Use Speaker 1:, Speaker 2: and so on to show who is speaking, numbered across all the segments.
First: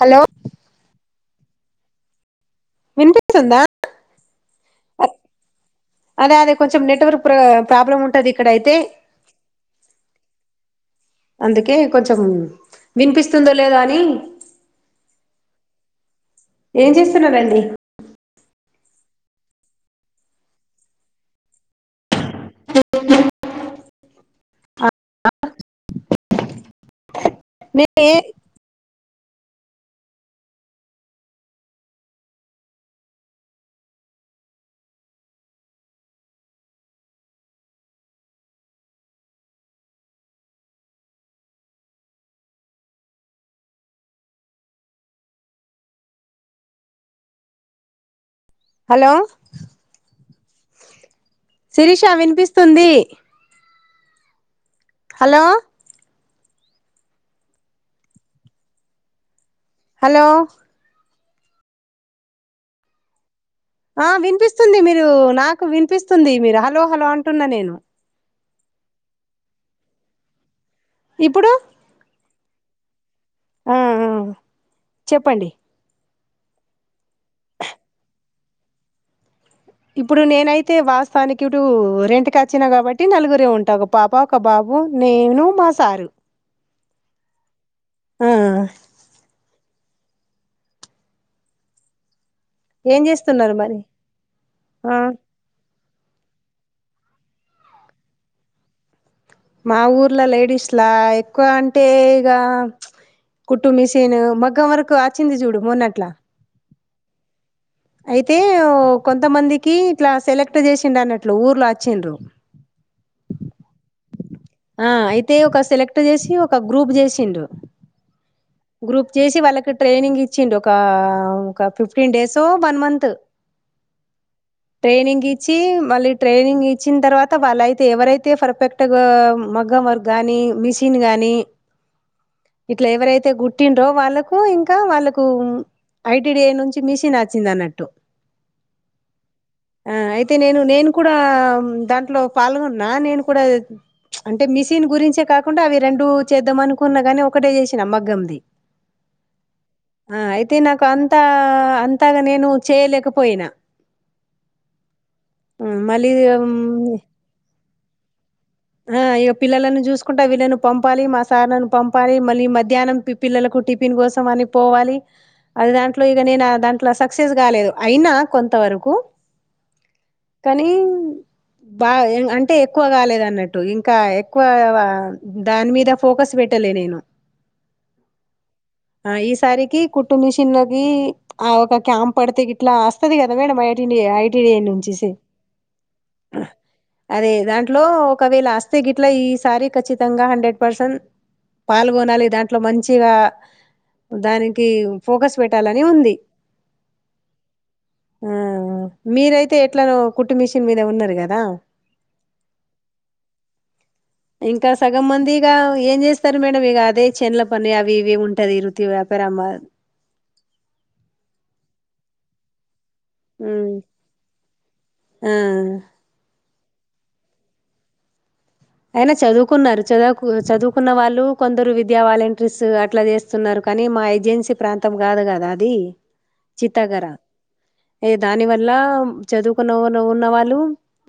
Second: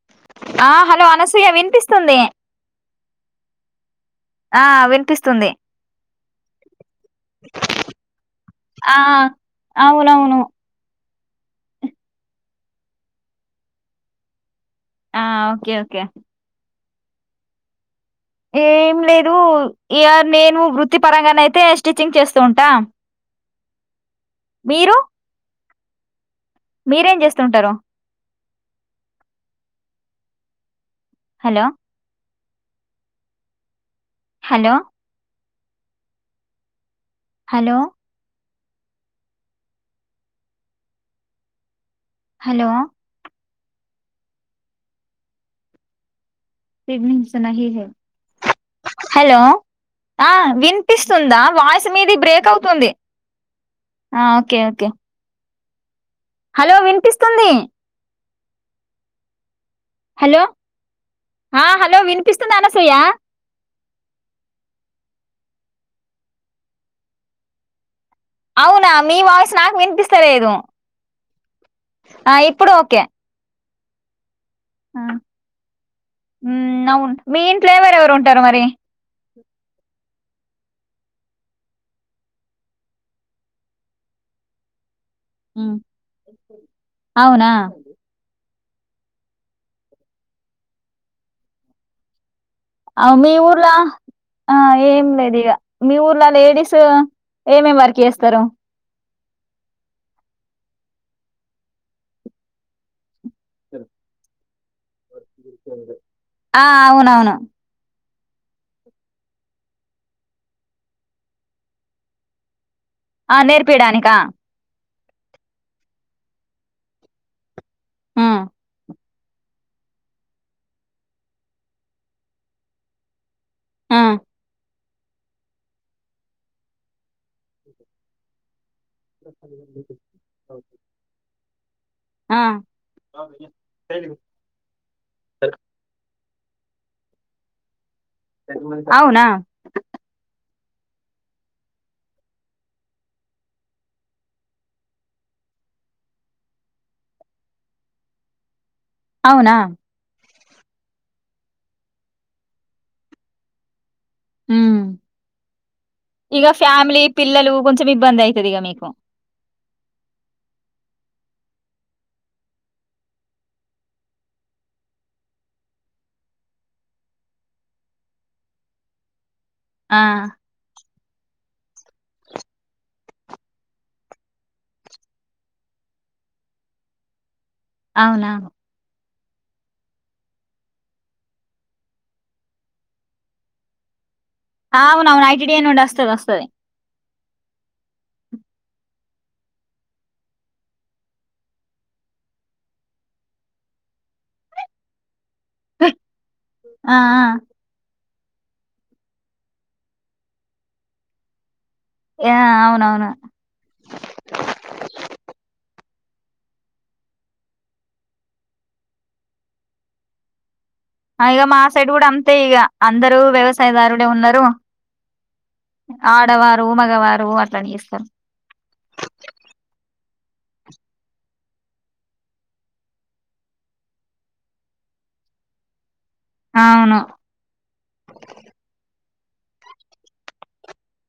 Speaker 1: Hello
Speaker 2: ఆ hello Anasuya వినిపిస్తుంది
Speaker 1: వినిపిత్తుందా
Speaker 2: ఆ వినిపిస్తుంది
Speaker 1: అదే అదే కొంచెం నెట్వర్క్ ప్ర ప్రాబ్లం ఉంటది ఇక్కడ అయితే
Speaker 2: ఆ అవునవును
Speaker 1: అందుకే కొంచెం వినిపిస్తుందో లేదా అని
Speaker 2: ఆ ఓకే ఓకే
Speaker 1: ఏం చేస్తున్నారండి
Speaker 2: ఏం లేదు ఇయ నేను వృత్తి పరంగానయితే స్టిచ్చింగ్ చేస్ తుంటా మీరు మీరేం చేస్
Speaker 1: మీ పే
Speaker 2: హలో హలో హలో హలో తినింగ్స్ నహీ హే
Speaker 1: హలో
Speaker 2: ఆ వినిపిస్తుందా వాయిస్
Speaker 1: శిరీష
Speaker 2: మీది బ్రేక్
Speaker 1: వినిపిస్తుంది
Speaker 2: అవుతుంది ఆ ఓకే ఓకే
Speaker 1: హలో
Speaker 2: హలో వినిపిస్తుంది
Speaker 1: హలో
Speaker 2: ఆ హలో వినిపిస్తుంది అనసూయ
Speaker 1: ఆ వినిపిస్తుంది మీరు నాకు వినిపిస్తుంది మీరు హలో హలో అంటున్న నేను
Speaker 2: అవునా మీ వాయిస్ నాకు వినిపిస్తలేదు
Speaker 1: ఇప్పుడు
Speaker 2: ఆ ఇప్పుడు ఓకే
Speaker 1: ఆ ఆ చెప్పండి
Speaker 2: ఉ అవును మీ ఇంట్లో ఎవరెవరు ఉంటారు మరి
Speaker 1: ఇప్పుడు నేనైతే వాస్తవానికి ఇడు రెంట్కి వచ్చినా కాబట్టి నలుగురే ఉంటావు ఒక పాప ఒక బాబు నేను మా
Speaker 2: ఉమ్
Speaker 1: సారు
Speaker 2: అవునా
Speaker 1: ఆ ఏం
Speaker 2: అ మీ
Speaker 1: చేస్తున్నారు
Speaker 2: ఊర్లా
Speaker 1: మరి
Speaker 2: ఆ ఏం లేదు ఇగ మీ ఊర్ల లేడీస్ ఏమేమి వర్క్ చేస్తారు
Speaker 1: మా ఊర్లా లేడీస్లా ఎక్కువ అంటే ఇగ కుట్టు మీసేను మగ్గం వరకు ఆచ్చింది చూడు మొన్నట్లా
Speaker 2: ఆ అవునవును
Speaker 1: అయితే ఓ కొంతమందికి ఇట్ల సెలెక్ట్ చేసిండు అన్నట్లు ఊర్లా వచ్చిండ్రు
Speaker 2: ఆ నేర్పిడానిక
Speaker 1: ఆ అయితే ఒక సెలెక్ట్ చేసి ఒక గ్రూప్ చేసిండు
Speaker 2: ఆ
Speaker 1: గ్రూప్ చేసి వాళ్ళకి ట్రైనింగ్ ఇచ్చిండు ఒక ఒక ఫిఫ్టీన్ డేసో వన్ మంత్
Speaker 2: ఆ
Speaker 1: ట్రైనింగ్ ఇచ్చి మళ్ళీ ట్రైనింగ్ ఇచ్చిన తర్వాత వాళ్ళయితే ఎవరైతే పర్ఫెక్ ట్ మగ్గం వర్క్ గానీ మిషిన్ గానీ
Speaker 2: ఆ
Speaker 1: ఇట్లా ఎవరైతే గుట్టిండ్రో వాళ్ళకు ఇంకా వాళ్ళకు ఐటీడిఐ నుంచి మిషిన్ వచింది అన్నట్టు
Speaker 2: అవునా
Speaker 1: ఆ అయితే నేను నేను కూడా దాంట్లో పాలుగొన్నా నేను కూడా ప్ల్చ్ అంటే మిషన్ గురించే కాకుండా అవి రెండు చేద్దాం అనుకున్నా గాని ఒకటే చేసా మగ్గంది
Speaker 2: అవునా
Speaker 1: ఆ అయితే నాకు అంతా అంతగ నేను చేయలేకపోయినా
Speaker 2: హ్మ్
Speaker 1: మళ్ళీ
Speaker 2: ఇగ ఫ్యామిలీ పిల్లలు చ్ ఇబ్బంది అయితది ఇగ మీకు
Speaker 1: ఆ ఇక పిల్లలను చూసుకుంటే వీళ్ళని పంపాలి మా సార్ నన్ను పంపాలి మళ్ళీ మధ్యహ్నం పి పిల్లలకు టిఫిన్ కోసం అని ఏ పోవాలి అది దాంట్లో ఇగ నేను దాంట్లో సక్సెస్ కాలేదు అయినా కొంత వరకు
Speaker 2: ఆ
Speaker 1: కనీమ్ బాగా అంటే ఎక్కువ కాలేదు అన్నట్టు ట్టు ఇంకా ఎక్కువ దాని మీద ఫోకస్ పెట్టలే నేను
Speaker 2: అవునా
Speaker 1: ఆ ఈసారికి కుట్టు మిషినుది ఆ ఒక క్యాంప్ పడితే గిట్లా అస్తది గదా మేడం ఐటి ఇండియా ఇది
Speaker 2: ఆ,
Speaker 1: నుంచిసియ్
Speaker 2: అవునవును ఐటిడిఐ నుండి వస్తది వస్తది
Speaker 1: అదే దాంట్లో ఒకవేళ అస్తే గిట్లా ఈ సారి ఖచ్చితంగా హండ్రెడ్ పర్సెంట్ పాల్గొనాలి దాంట్లో మంచిగా దానికి ఫోకస్ పెటాలని ఉంది
Speaker 2: ఆ ఆ
Speaker 1: ఆ మీరైతే ఎట్లనో కుట్టు మెషిన్ మీద ఉన్నది గదా
Speaker 2: యా అవున్
Speaker 1: ఇంకా సగం మందిగా ఏం చేస్తారు మేడం ఇక అదే చేన్ల పని అవి ఇవి ఉంటది వృత్తి వ్యాపారం అ
Speaker 2: అ ఇగ మా సైడ్ గూడా అంతే ఇగ అందరూ
Speaker 1: ఉమ్
Speaker 2: వ్యవసాయదారుడే ఉన్నారు
Speaker 1: ఆ
Speaker 2: ఆడవార్ రూ మగవారు అట్ల చేస్తరు
Speaker 1: అయినా చదువుకున్నరు చదువుకు చదువుకున్న వాళ్ళు కొందరు విద్యా వాలంటరీస్ అట్ల చేస్తున్నరు కనీ మా ఏజెన్సీ ప్రాంతం గాదు గదా అది
Speaker 2: అవును
Speaker 1: చితాగర ఏ దాని వల్లా చదువుకున్న ఉన్నవాళ్ళు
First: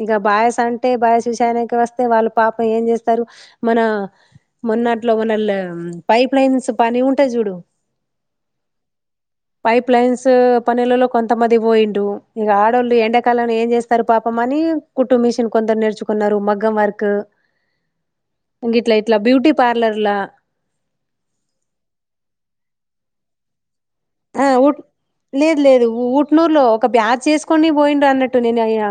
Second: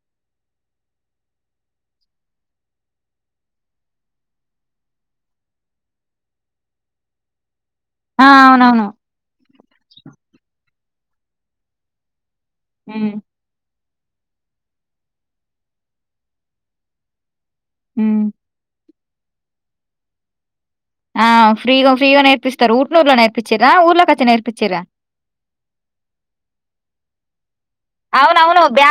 Speaker 1: ఇక బాయ్స్ అంటే బాయ్స్ విషయానికి వస్తే వాళ్ళు పాపం ఏం చేస్తరు మనా మొన్నట్లో మోనల్ పైప్ లైన్స్ పని ఉంటయ్ జూడు
Speaker 2: ఆ అవునవును
Speaker 1: పైప్ లైన్సు పనులలో కొంతమంది పోయిండ్రు ఇక ఆడోళ్ళు
Speaker 2: ఉమ్
Speaker 1: ఎండాకాలంలో ఏం జెస్ సారు పాపమని కుట్టు మిషన్ కొందరు నేర్చుకున్నరు మగ్గం వర్కు
Speaker 2: హ్మ్మ్
Speaker 1: ఇట్ల ఇట్ల బ్యూటీ పార్లర్లా
Speaker 2: ఆ ఫ్రీగ ఫ్రీగ నేర్పిస్తరు ఊట్నూరులో నేర్పిచ్చిరా ఊర్లోకచ్చి
Speaker 1: ఆ ఉట్
Speaker 2: నేర్పిచ్చిరా
Speaker 1: లేదు లేదు ఊట్నూరులో ఒక బ్యాచ్ చేసుకొని పోయిండ్రు అన్నట్టు నేను అయ్యా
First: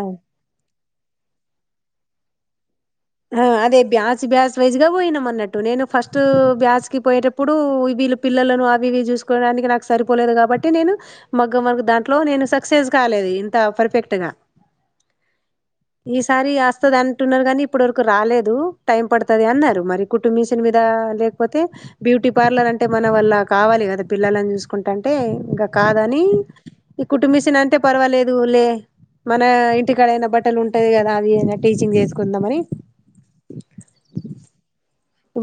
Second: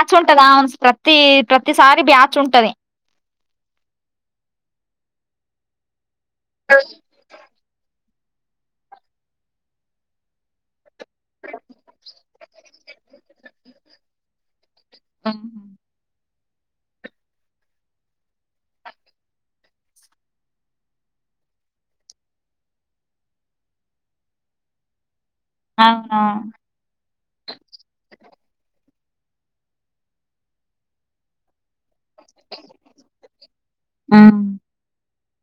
Speaker 2: తీ ప్రతిసారి బ్యాచ్ ఉంటది
Speaker 1: హ్ అదే బ్యాచ్ బ్యాచ్ వయసుగా పోయినము అన్నట్టు నేను ఫస్ట్ బ్యాచ్ కి పోయేటప్పుడు ప్పుడు వీళ్ళు పిల్లలను అవి ఇవి చూసుకోవడానికి నాకు సరిపోలేదు కాబట్టి నేను మగ్గం వర్క్ దాంట్లో నేను సక్సెస్ కాలేదు ఇంత పర్ఫెక్ట్ గా
Speaker 2: హమ్
Speaker 1: సారి ఆస్తది అంటున్నరు గనీ ఇప్పుటి వరకు రాలేదు టైం పడుతది అన్నరు మరి కుట్టుమిషిన్ మీదా లేకపోతే బ్యూటీ పార్లర్ అ అంటే మన వల్ల కావాలి గదా పిల్లలని చూసుకుంటాంటే ఇంక కాదని
Speaker 2: అవునవును
Speaker 1: ఈ కుట్టు మిషిన్ అంటే పర్వాలేదు లే మన ఇంటికాడయినా బట్టలు ఉంటయి గదా అవి టీచింగ్ చేసుకుందామని
Speaker 2: హ్మ్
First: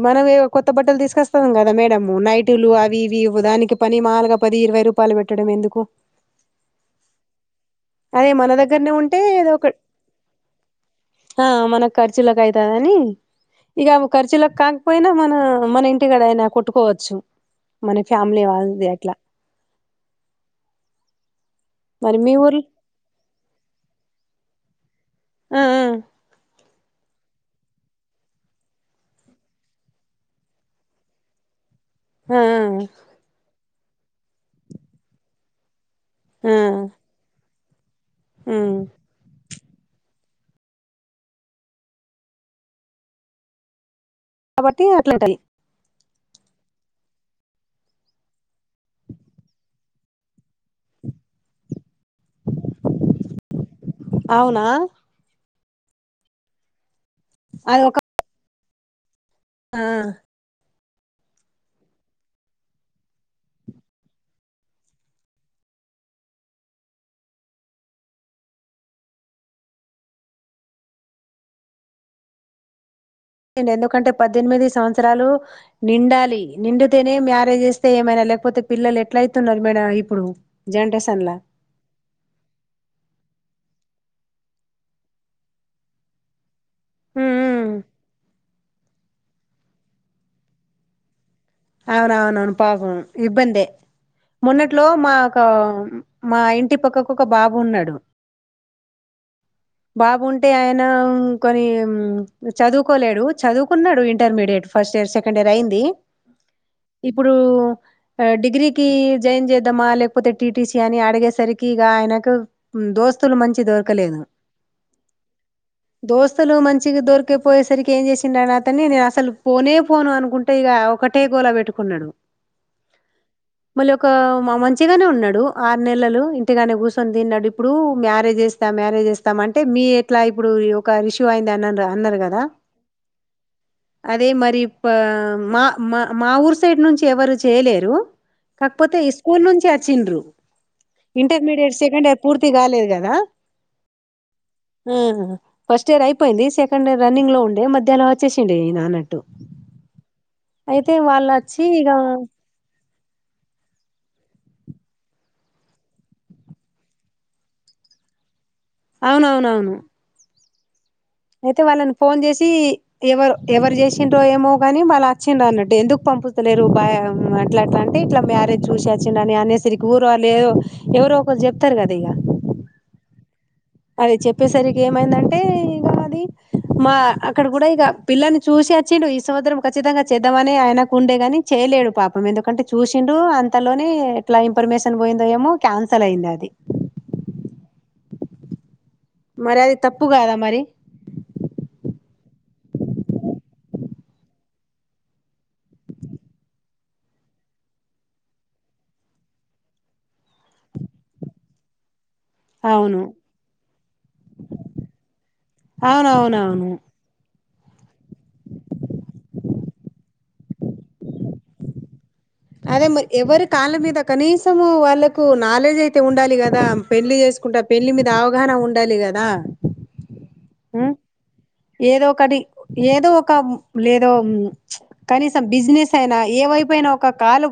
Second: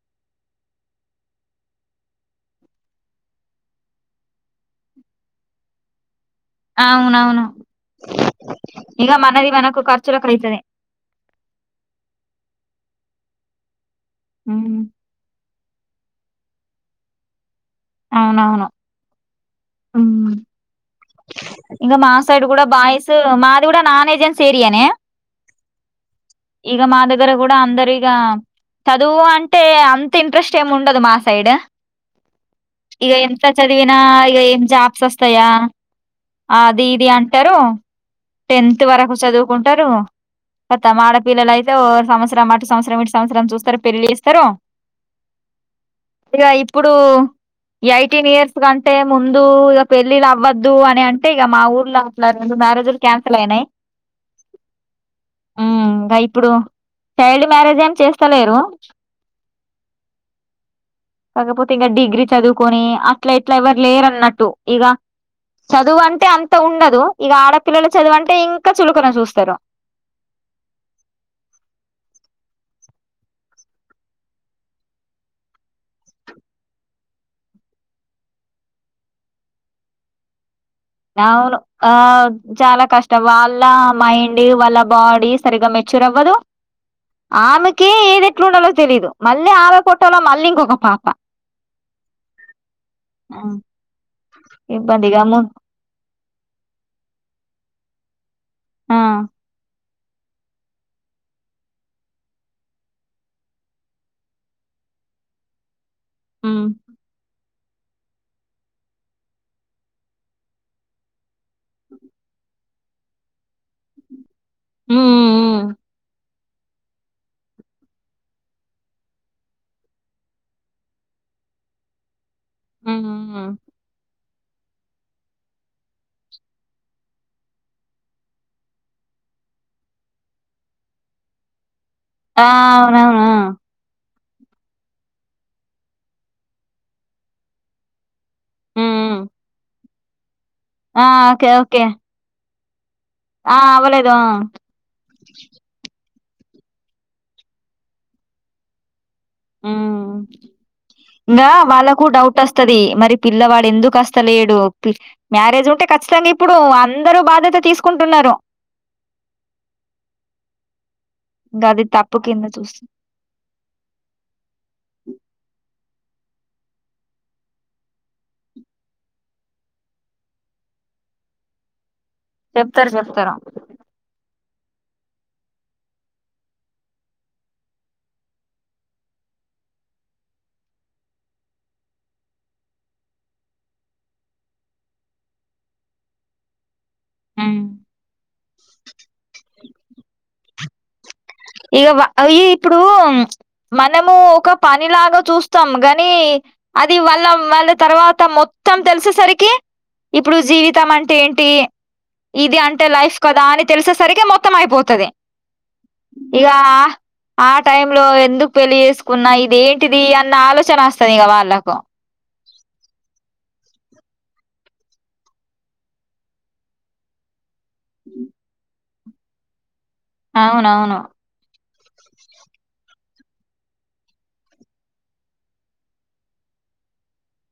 Speaker 1: మనవేవో కొత్త బట్టలు తీసుకొస్తాం గదా మేడము నైటులు అవి ఇవివు దానికి పని మాలగ పది ఇరవై రూపాలు పెట్టడం ఎందుకు
Speaker 2: అవునవును
Speaker 1: అదే మన దగ్గరనే
Speaker 2: ఇగ
Speaker 1: ఉంటే
Speaker 2: మనది
Speaker 1: ఏదో ఒక
Speaker 2: మనకు ఖర్చులో కైతద
Speaker 1: ఆ మన ఖర్చులకు అయితదని ఇక ఖర్చులకు
Speaker 2: ఉమ్
Speaker 1: కాకపోయినా మన మన ఇంటికాడ అయినా కొట్టుకోవచ్చు మన ఫ్యామలీ
Speaker 2: అవునవును
Speaker 1: వల్దీ అట్లా
Speaker 2: ఇంకా మా
Speaker 1: మరి మీ
Speaker 2: సైడ్
Speaker 1: ఊర్లో
Speaker 2: కూడా బాయ్స్ మాది కూడా నాన్ ఏజ్సి సేరియనే
Speaker 1: ఆ ఆ
Speaker 2: ఈగ మా దగ్గర కూడా అందరిగ చదువు అంటే అంత ఇంట్రెస్ట్ ఏమి ఉండదు మా సైడ్
Speaker 1: ఆ ఆ
Speaker 2: ఇక ఎంత చదివినా ఇక ఏం జాబ్స్ వస్తాయా
Speaker 1: ఆ
Speaker 2: అది ఇది అంటారు
Speaker 1: హ్మ్
Speaker 2: టెన్త్ వరకు చదువు కుంటారు కతం ఆడపిల్ల అయితే సంవత్సరం అటు సంవసరం ఇ సంవత్సరం చూస్తారు పెళ్లిస్తరూ
Speaker 1: కాబట్టి అట్లాటలి
Speaker 2: ఇక ఇప్పుడు ఎయిటీన్ ఇయర్స్ కంటే ముందు ఇక పెళ్ళిది అవ్వదు వద్దు అని అంటే ఇక మా ఊర్లో అట్లా రెండు మ్యారేజులు క్యాన్సిల్ అయినాయి
Speaker 1: అవునా
Speaker 2: ఇంకా ఇప్పుడు చైల్డ్ మ్యారేజ్
Speaker 1: అది ఒక
Speaker 2: ఏమి చేస్తలేరు
Speaker 1: ఆ
Speaker 2: కాకపోతే ఇంకా డిగ్రీ చదువుకొని అట్లా ఇట్లా ఎవరు లేరున్నట్టు ఇక చదువు అంటే అంత ఉండదు ఇక ఆడపిల్లలు చదువు అంటే ఇంకా చులుకన చూస్తారు
Speaker 1: అ ఎందుకంటే పద్దెనిమిది సంవత్సరాలు నిండాలి నిండితేనే మ్యారేజ్ ఇస్తే ఏమైనా లేకపోతే పిల్లలు ఎట్ల అయితున్నారు మేడమ్ ఇప్పుడు జనరేషన్ లా
Speaker 2: అవును ఆ చాలా కష్టం వాళ్లు వాళ్ళ మైండ్ వాళ్ళ బాడీ సరిగ్గా మెచ్యూర్ అవ్వదు ఆమెకే ఏది ఎట్లుండాలో తెలీదు మళ్ళీ ఆమె పోట్టాలో మళ్ళీ ఇంకొక పాప
Speaker 1: అవునా అవునవును పాప
Speaker 2: ఆ!
Speaker 1: ఇబ్బందే మన్నట్లో మా
Speaker 2: ఇబ్బందిగా
Speaker 1: ఒక
Speaker 2: ము
Speaker 1: మా ఇంటి పక్కకు ఒక బాబు ఉన్నాడు
Speaker 2: ఆ
Speaker 1: బాబుంటే ఆయన కొని చదువుకోలేడు చదువుకున్నాడు intermediate first year second year అయింది
Speaker 2: హ్మ్
Speaker 1: ఇప్పుడు ఆ డిగ్రీకి జాయిన్ చేద్దామా లేకపోతే టీటీసీ అని అడిగేసరికి ఇక ఆయనకు దోస్తులు మంచి దొరకలేదు
Speaker 2: హ్మ్ హ్మ్
Speaker 1: దోస్త్ అసలు మంచిగా దొరికే పోయేసరికి ఏం చేసిండని అతన్ని నేను అసలు పోనే పోను అనుకుంటే ఇక ఒకటి ఒకటే గోలా పెట్టుకున్నాడు
Speaker 2: హ్మ్ హ్మ్. హ్మ్.
Speaker 1: మళ్ళ ఒక మా మంచిగానే ఉన్నాడు ఆరు నెలలు ఇంటిగానే కూర్చొని తిన్నాడు ఇప్పుడు మ్యారేజ్ చేస్తా మ్యారేజ్ేస్తా అంటే మీ ఎట్లా ఇప్పుడు ఒక ఇష్యూ అయింది అని రాలే
Speaker 2: ఆ అవునావు
Speaker 1: అదే మరి ప మా మా మా ఊరు సైడ్ నుంచి ఎవరు చేయలేరు
Speaker 2: హ్మ్
Speaker 1: కాకపోతే ఈ
Speaker 2: హ్మ్.
Speaker 1: స్కూల్ నుంచి ఆచ్చిండ్రు
Speaker 2: ఆ okay
Speaker 1: intermediate
Speaker 2: okay
Speaker 1: second year పూర్తి కాలేదు కదా
Speaker 2: ఆ అవ్వలేదు ఆ
Speaker 1: ఆ హా ఫస్ట్ ఇయర్ అయ్యి పోయింది సెకండ్ రన్నింగ్ లో ఉండే మధ్యలా వేసిండే నా అన్నట్టు అయితే వాళ్ళు
Speaker 2: ఇంకా
Speaker 1: వచ్చి ఇక
Speaker 2: వాళ్ళకు డౌట్ వస్తుది మరి పిల్లవాడు ఎందుకుస్తలేడు మ్యారేజ్ ఉంటే ఖచ్చితంగా ఇప్పుడు అందరుూ బాధ్యత తీసుకుంటున్నారు రో
Speaker 1: అవునవునవును అయితే
Speaker 2: ఇంగ అది
Speaker 1: వాళ్ళని ఫోన్
Speaker 2: తప్పు కింద
Speaker 1: చేసి
Speaker 2: చూస్
Speaker 1: ఎవరు ఎవరు చేసిండ్రో ఏమో కాగాని వాళ్ళు వచ్చి అన్నట్టు ఎందుకు పంపుతలేరు బ అట్లా అట్లా అంటే ఇట్లా మ్యారేజ్ చూసి వచ్చి అని అనేసరికి ఊరు లేదు ఎవరు ఒకరు చెప్తారు కదా ఇక
Speaker 2: చెప్తారు చెప్తారూ
Speaker 1: అదే చెప్పేసరికి ఏమైందంటే ఇ అది మా అక్కడ కూడా ఇక పిల్లనీ చూసి వచ్చిండు ఈ సంవత్సరం ఖచ్చితంగా చేద్దామని ఆయనకు ఉండే గాని ఏ లేడు పాపం ఎందుకంటే చూసిండు అంతలోనే ఎట్ల ఇన్ఫర్మేషన్ పోయిందో ఏమో క్యాన్సల్ అయింది అది
Speaker 2: అ
Speaker 1: మరి అది తప్పు కాద మరి
Speaker 2: ఇక వ అవి ఇప్పుడూ మనము ఒక పనిలాగ చూస్తాము గని అది వాళ్ళ వాళ్ళ తర్వాత మొత్తం తెలిసేసరికి ఇప్పుడు జీవితం అంటే ఏంటి ఇది అంటే
Speaker 1: అవును
Speaker 2: లైఫ్ కదా అని తెలిసేసరికి మొత్తం అయిపోతది ఇక
Speaker 1: అవునవునవును
Speaker 2: ఆ టైమ్ లో ఎందుకు పెళ్లి చేసుకున్నా ఇది ఏంటిది అన్న ఆలోచన వస్తుంది ఇక వాళ్ళకు
Speaker 1: అదే మరి ఎవరి కాళ్ళ మీద కనీసము వాళ్ళలకు నాలెడ్జ్ అయితే ఉండాలి కదా పెళ్లి చేసుకుంట పెళ్లి మీద అవగాహన ఉండ్ ఉండాలి కదా ఉమ్
Speaker 2: అవునవును
Speaker 1: ఏదో ఒకటి ఏదో ఒక లేదో కనీసం బిజినెస్ అయినా ఏవై అయిపోయిన ఒక కాలు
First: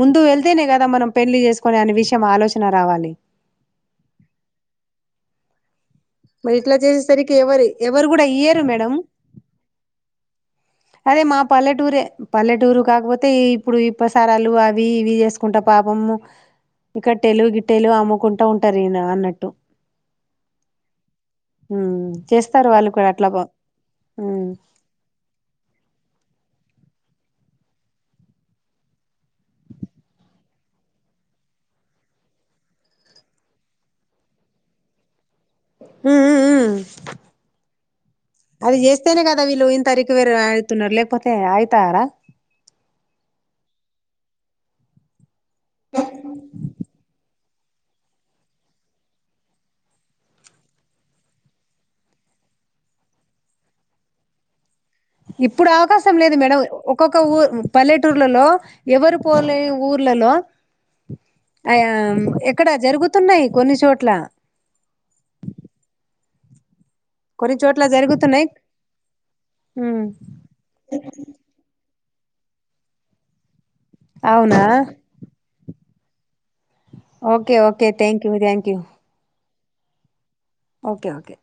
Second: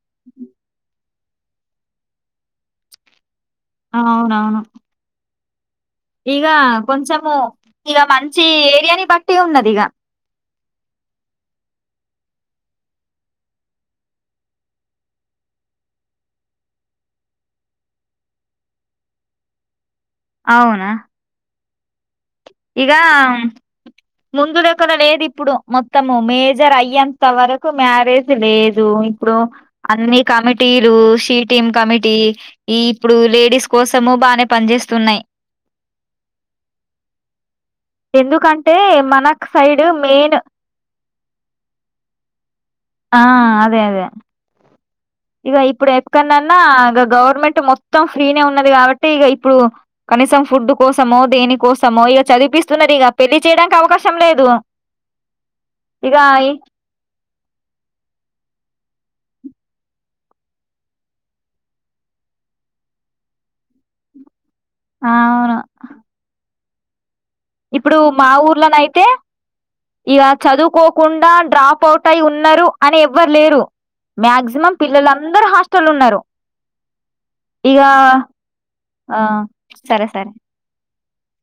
Speaker 1: ముందు వెళ్తేనే కదా మనం పెళ్లి చేసుకోవలె అనే విషయం ఆలోచన రావాలి
Speaker 2: ఆ అవునవును ఇగ
Speaker 1: మరి ఇట్లా చేసేసరికి
Speaker 2: కొంచము
Speaker 1: ఎవరు
Speaker 2: ఇక
Speaker 1: ఎవరు కూడా
Speaker 2: మంచి
Speaker 1: ఇయ్యరు మేడం
Speaker 2: ఏరియాని బట్టి ఉన్నది ఇగ
Speaker 1: అదే మా పల్లెటూరే పల్లెటూరు కాకపోతే ఇప్పుడు ఈ ప్రసారాలు అవి ఇవి చేసుకుంటా ప పాపము ఇక టెలుగు గిట్టెలు అమ్ముకుంటా ఉంటారు ఈన అన్నట్టు
Speaker 2: అవున
Speaker 1: చేస్తారు వాళ్ళు కూడ ఎట్లాగొ
Speaker 2: ముందులెక్కన లేద్ ఇప్పుడు మొత్తము మేజర్ అయ్యేంత వరకు మ్యారేజ్ లేదు ఇప్పుడు అన్ని కమి టీలు షీటిమ్ కమిటీ ఈ ఇప్పుడు లేడీస్ కోసము బానే పనిచేస్తున్నాయి
Speaker 1: హు హు
Speaker 2: ఎందుకంటే
Speaker 1: అవి చేస్తేనే
Speaker 2: మన
Speaker 1: కదా వీళ్ళు
Speaker 2: సైడ్
Speaker 1: ఇన్త
Speaker 2: మెయిన్
Speaker 1: రిక్వైర్ఆయితున్నారు లేకపోతే ఆయిత అార
Speaker 2: ఆ అదె అదె ఇక ఇప్పుడు ఎప్పుకనన్నా ఇ గవర్నమెంట్ టు మొత్తం ఫ్రీనే ఉన్నది కాబట్టి ఇక ఇప్పుడు కనీసం ఫుడ్ కోసమో దేని కోసమో ఇక చదివి పిస్తున్నదిక పెళ్లి చేయడానికి అవకాశం లేదు
Speaker 1: ఇప్పుడు అవకాశం
Speaker 2: ఇక
Speaker 1: లేదు మేడం ఒక్కొ ఒక ఊర్ పల్లెటూర్లలో ఎవరు పోలే ఊర్లలో అయా ఇక్కడ జరుగుతున్నాయి కొన్ని చోట్ల
Speaker 2: ఆవును
Speaker 1: కొన్ని చోట్ల
Speaker 2: ఇప్పుడు మా
Speaker 1: జరుగుతున్నాయి
Speaker 2: ఊర్లనయితే ఇక చదువుకోకుండా డ్రాప్ అవుట్ అయి ఉన్నారు అని ఎవ్వర్ లేరు
Speaker 1: అవునా
Speaker 2: మాక్సిమం పిల్లలందరూ హాస్టల్ ఉన్నారు
Speaker 1: ఓకే ఓకే
Speaker 2: ఇగా
Speaker 1: థ్యాంక్ యూ థ్యాంక్ యూ
Speaker 2: ఆ సరె సరే
Speaker 1: ఓకె ఓకె